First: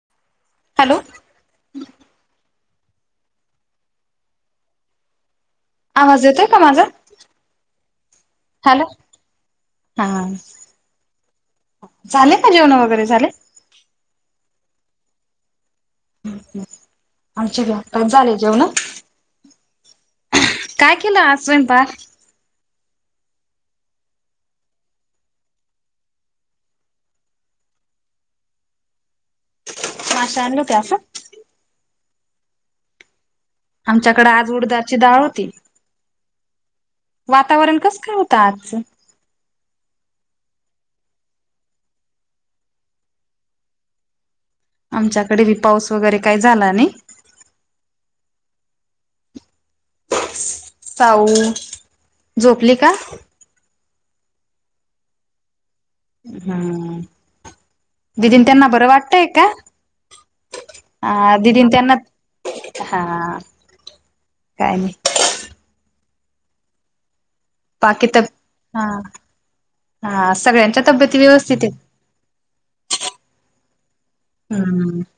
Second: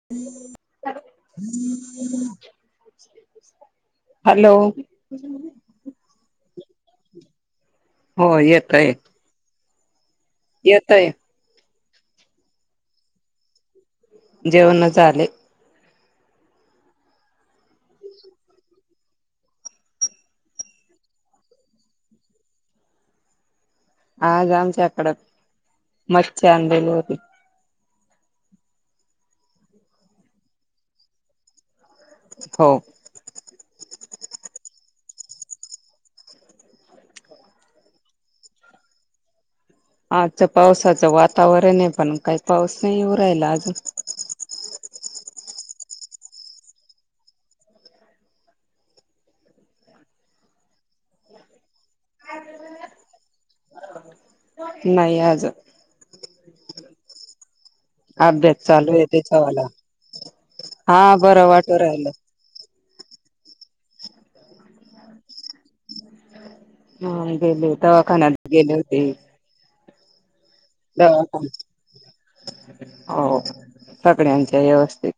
[inaudible] Hello! Hello! आवाज येतोय का माझा? हो हॅलो येतय. हा. येतय. झाले का जेवण वगैरे झाले? जेवण झाले. ह आमचे बी झाले जेवण. काय केला आज स्वयंपाक? आज आमच्याकडं मच्छी आणलेली होती. माशे आणले होते असं? हो. आमच्याकडे आज उडदाची डाळ होती. वातावरण कसं काय होतं आजच? आजच पावसाचं वातावरण आहे पण काही पाऊस नाही येऊन राहिला अजून. आमच्याकडे बी पाऊस वगैरे काय झाला नाही. साऊ झोपली का? नाही आज. हम्म दिदीन् अभ्यास त्यांना बरं चालू आहे वाटतय का? त्याच्यावाला हा बरं दिदीन वाटू त्यांना राहिलं हा काय नाही हा गेले बाकी तर दवाखान्यात गेले हा होते. हा सगळ्यांच्या तब्येती व्यवस्थित आहेत हो. सगळ्यांच्या हम्म. व्यवस्थित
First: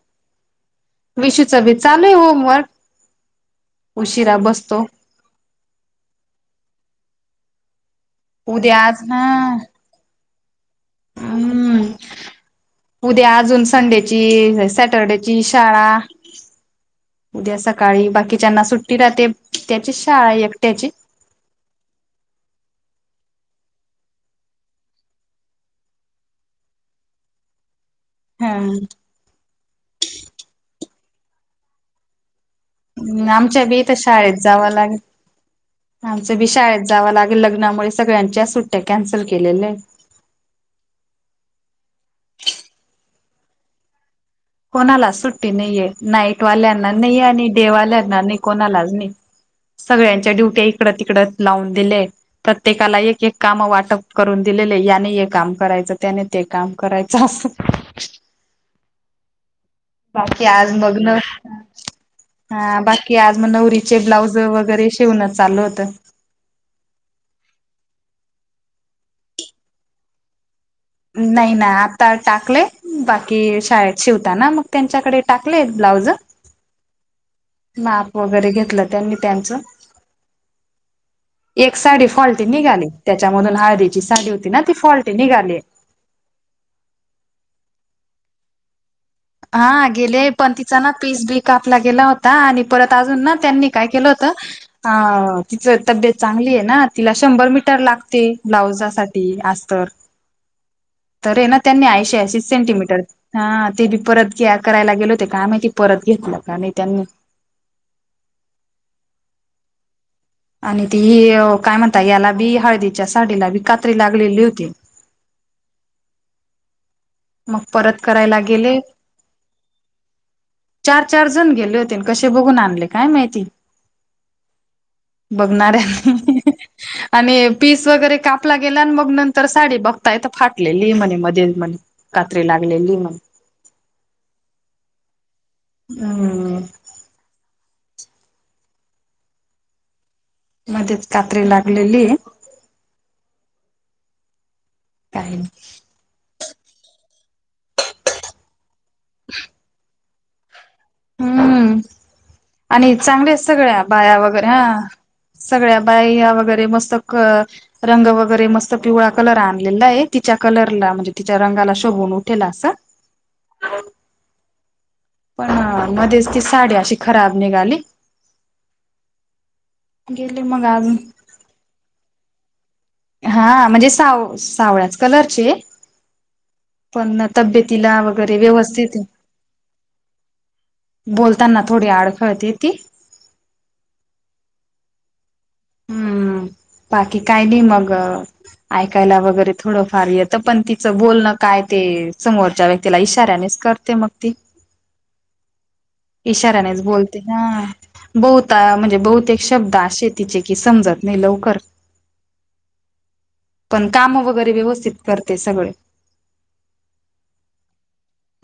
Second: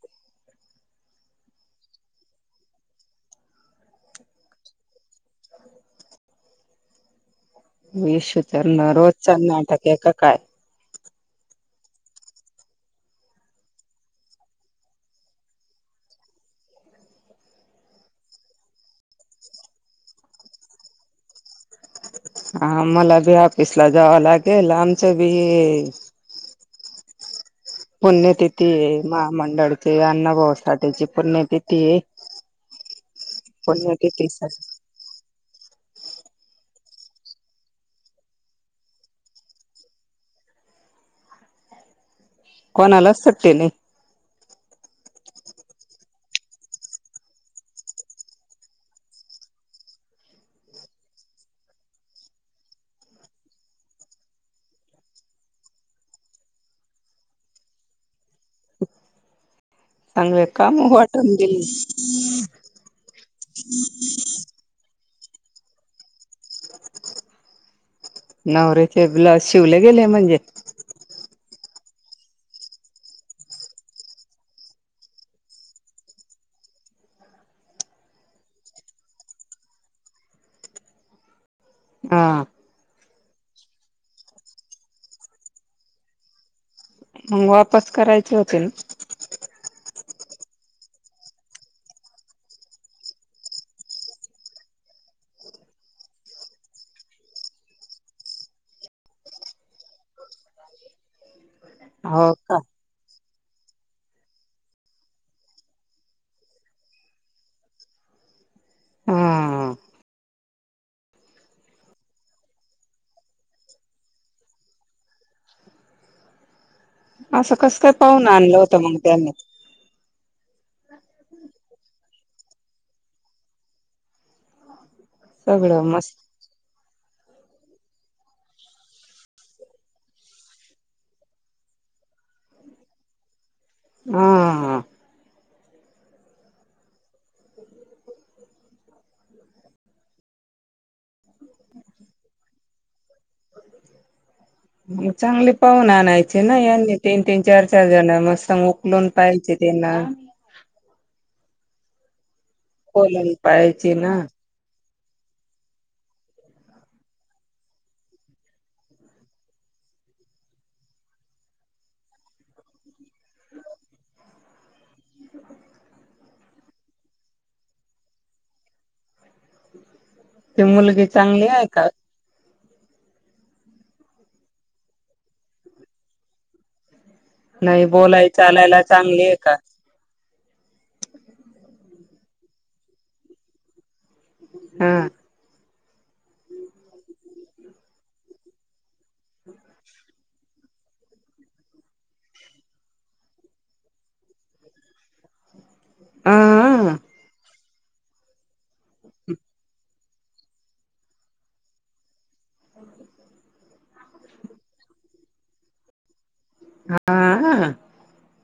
विशूचा बी चालू आहे होमवर्क उशिरा बसतो. विशू तर उद्या न आज ना रोजच नाटक आहे का काय? हम्म. उद्या अजून संडेची सॅटर्डेची शाळा उद्या सकाळी बाकीच्यांना सुट्टी राहते, त्याचीच शाळा एकट्याची. हा मला बी ऑफिस ला जावं लागेल आमचं बी हा पुण्यतिथी आहे महामंडळची अन्नभाऊसाठीची पुण्यतिथी आहे. हम् आमच्या बी इथ शाळेत पुण्यतिथीसाठी जावं लागेल. आमचं बी शाळेत जावं लागेल लग्नामुळे सगळ्यांच्या या सुट्ट्या कॅन्सल केलेल्या आहेत. कोणालाच सुट्टी नाही कोणालाच सुट्टी नाहीे नाईटवाल्यांना नाही आणि डे वाल्यांना नाही कोणालाच नाही. सगळ्यांच्या ड्युट्या इकत तिकड लावून दिल्या आहेत. प्रत्येकाला एक एक काम वाटप करून दिलेले याने हे काम करायचं त्याने ते काम करायचं असं. [inaudible] बाकी चांगले आज काम मग न वाटून दिली हा बाकी आज मग नवरीचे ब्लाऊज वगैरे शिवण चाल होत. नवरीचे ब्लाउज शिवले गेले म्हणजे? नाही ना आता टाकलेय बाकी शाळेत शिवताना मग त्यांच्याकडे टाकलेय ब्लाऊज. माप वगैरे घेतलं त्यांनी त्यांचं एक साडी हा फॉल्टी निघाली त्याच्यामधून हळदीची साडी होती ना ती फॉल्टी निघाली. मग वापस करायची होती न हा गेले पण तिचा ना पीस बी कापला गेला होता आणि परत अजून ना त्यांनी काय केलं होत अ तिचं तब्येत चांगली आहे ना तिला शंभर मीटर लागते ब्लाउजासाठी आस्तर तरी ना त्यांनी ऐशी- हो ऐशी का सेंटीमीटर हा ते ब परत घ्या करायला गेलो का माहिती ते परत घेतलं का नाही त्यां.... हा आणि ती ही ओ काय म्हणता, याला बी हळदिच्या साडीला बी कात्री लागलेली होती. असं मग कसं काय परत पाहून करायला आणलं गेले.... होतं मग त्यांनी चार चार जण गेले होते, अन कसे बघून आणले काय माहिती सगळं बघणाऱ्या मस्त आणि पीस वगैरे कापला गेला, अन मग नंतर साडी बघताय, तर फाटलेली म्हणे मध्ये म्हणे कात्री लागलेली मग हम हम् मध्येच कात्री लागलेलीय मग काही चांगली पाहून आणायची ना, यांनी तीन तीन चार चार जण म संग लोन पाहिजे त्यांना हम्म आणि बोलून चांगलेत सगळ्या पाहायचे बाया ना वगैरे हा सगळ्या बाईया वगैरे मस्त रंग वगैरे मस्त पिवळा कलर आणलेला आहे, तिच्या कलरला म्हणजे तिच्या रंगाला शोभून उठेल असा पण मध्येच ती साडी अशी खराब निघाली गेले ती मग अजून मुलगी चांगली आहे का? हा म्हणजे साव सावळ्याच कलरचीये पन् नाही तब्येतीला बोलाय वगैरे चालायला व्यवस्थित ये चांगली आहे का? बोलतांना थोडी आडखळते ती हम्म हम्म बाकी काय बी मग ऐकायला वगैरे थोडंफार येतं, पण तिचं बोलणं काय ते समोरच्या व्यक्तीला इशाऱ्यानेच कर ते मग ती इशाऱ्यानेच हा बोलते ना बहुता म्हणजे बहुतेक शब्द अशे तिचे की समजत नाही लवकर [inaudible] पण काम वगैरे व्यवस्थित करते सगळे हाआ हाआ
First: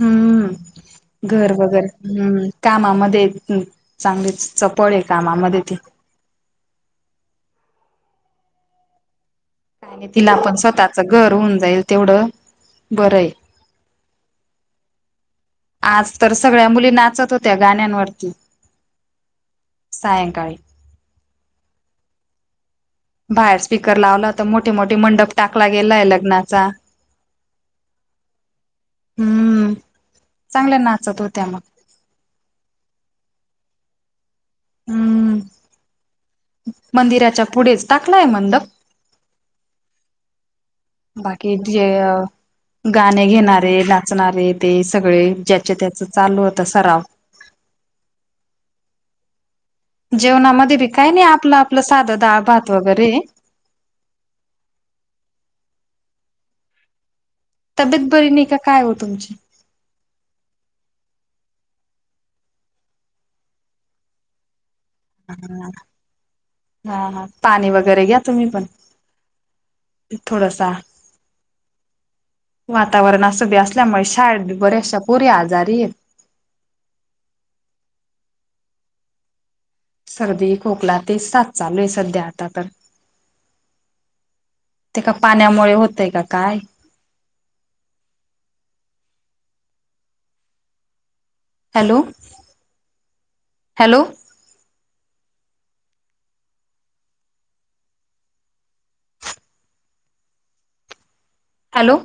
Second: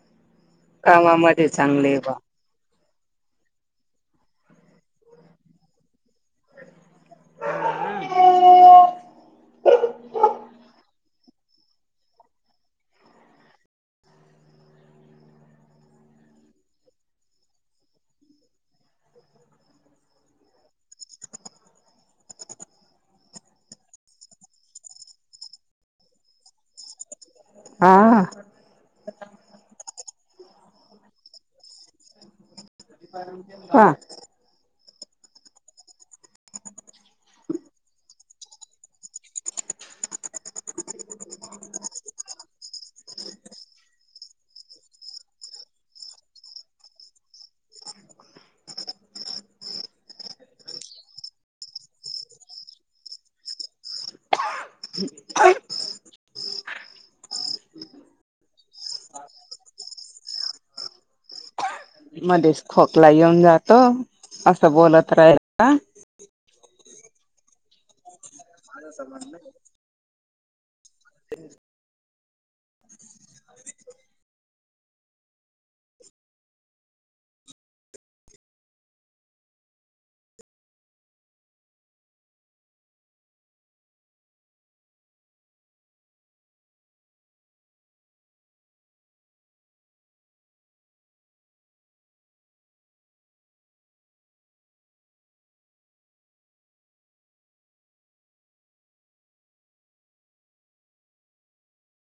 हम्म घर वगैरे चांगले बा हम्म कामामध्ये हं.. चांगलीच चपळ आहे कामामध्ये ती, आणि, तिला पण स्वतःच घर होऊन जाईल तेवढं बरं आहे. आज तर सगळ्या मुली नाचत होत्या गाण्यांवरती सायंकाळी बाहेर स्पीकर लावला, तर मोठे मोठे मंडप टाकला गेलाय लग्नाचा हा हम्म चांगल्या नाचत होत्या मग हा हम् मंदिराच्या पुढेच टा नाही मंडप बाकी जे गाणे घेणारे नाचणारे ते सगळे ज्याचे त्याच चालू होत सराव जेवणामध्ये बी काय नाही, आपलं आपलं साधं दाळ भात वगैरे हम तब्येत बरी नाही का काय हो तुमची? मध्येच खोकला येऊन जातो, असं बोलत राहिला हां हां पाणी वगैरें घ्यां तुम्हीं पणं काऊंन असं म्हणूं रांयली थोडांसां हम्मं वातांवरण असं बी असल्यांमुळे शाळेत बी बऱ्यांचशा पोरीे आजांरी आहेतं सर्दी खोकलां ते सात चालूं आहे संध्या आंता तरं. ते कां पाण्यांमुळे होतंय कां कायं. Hello hello. हॅलो.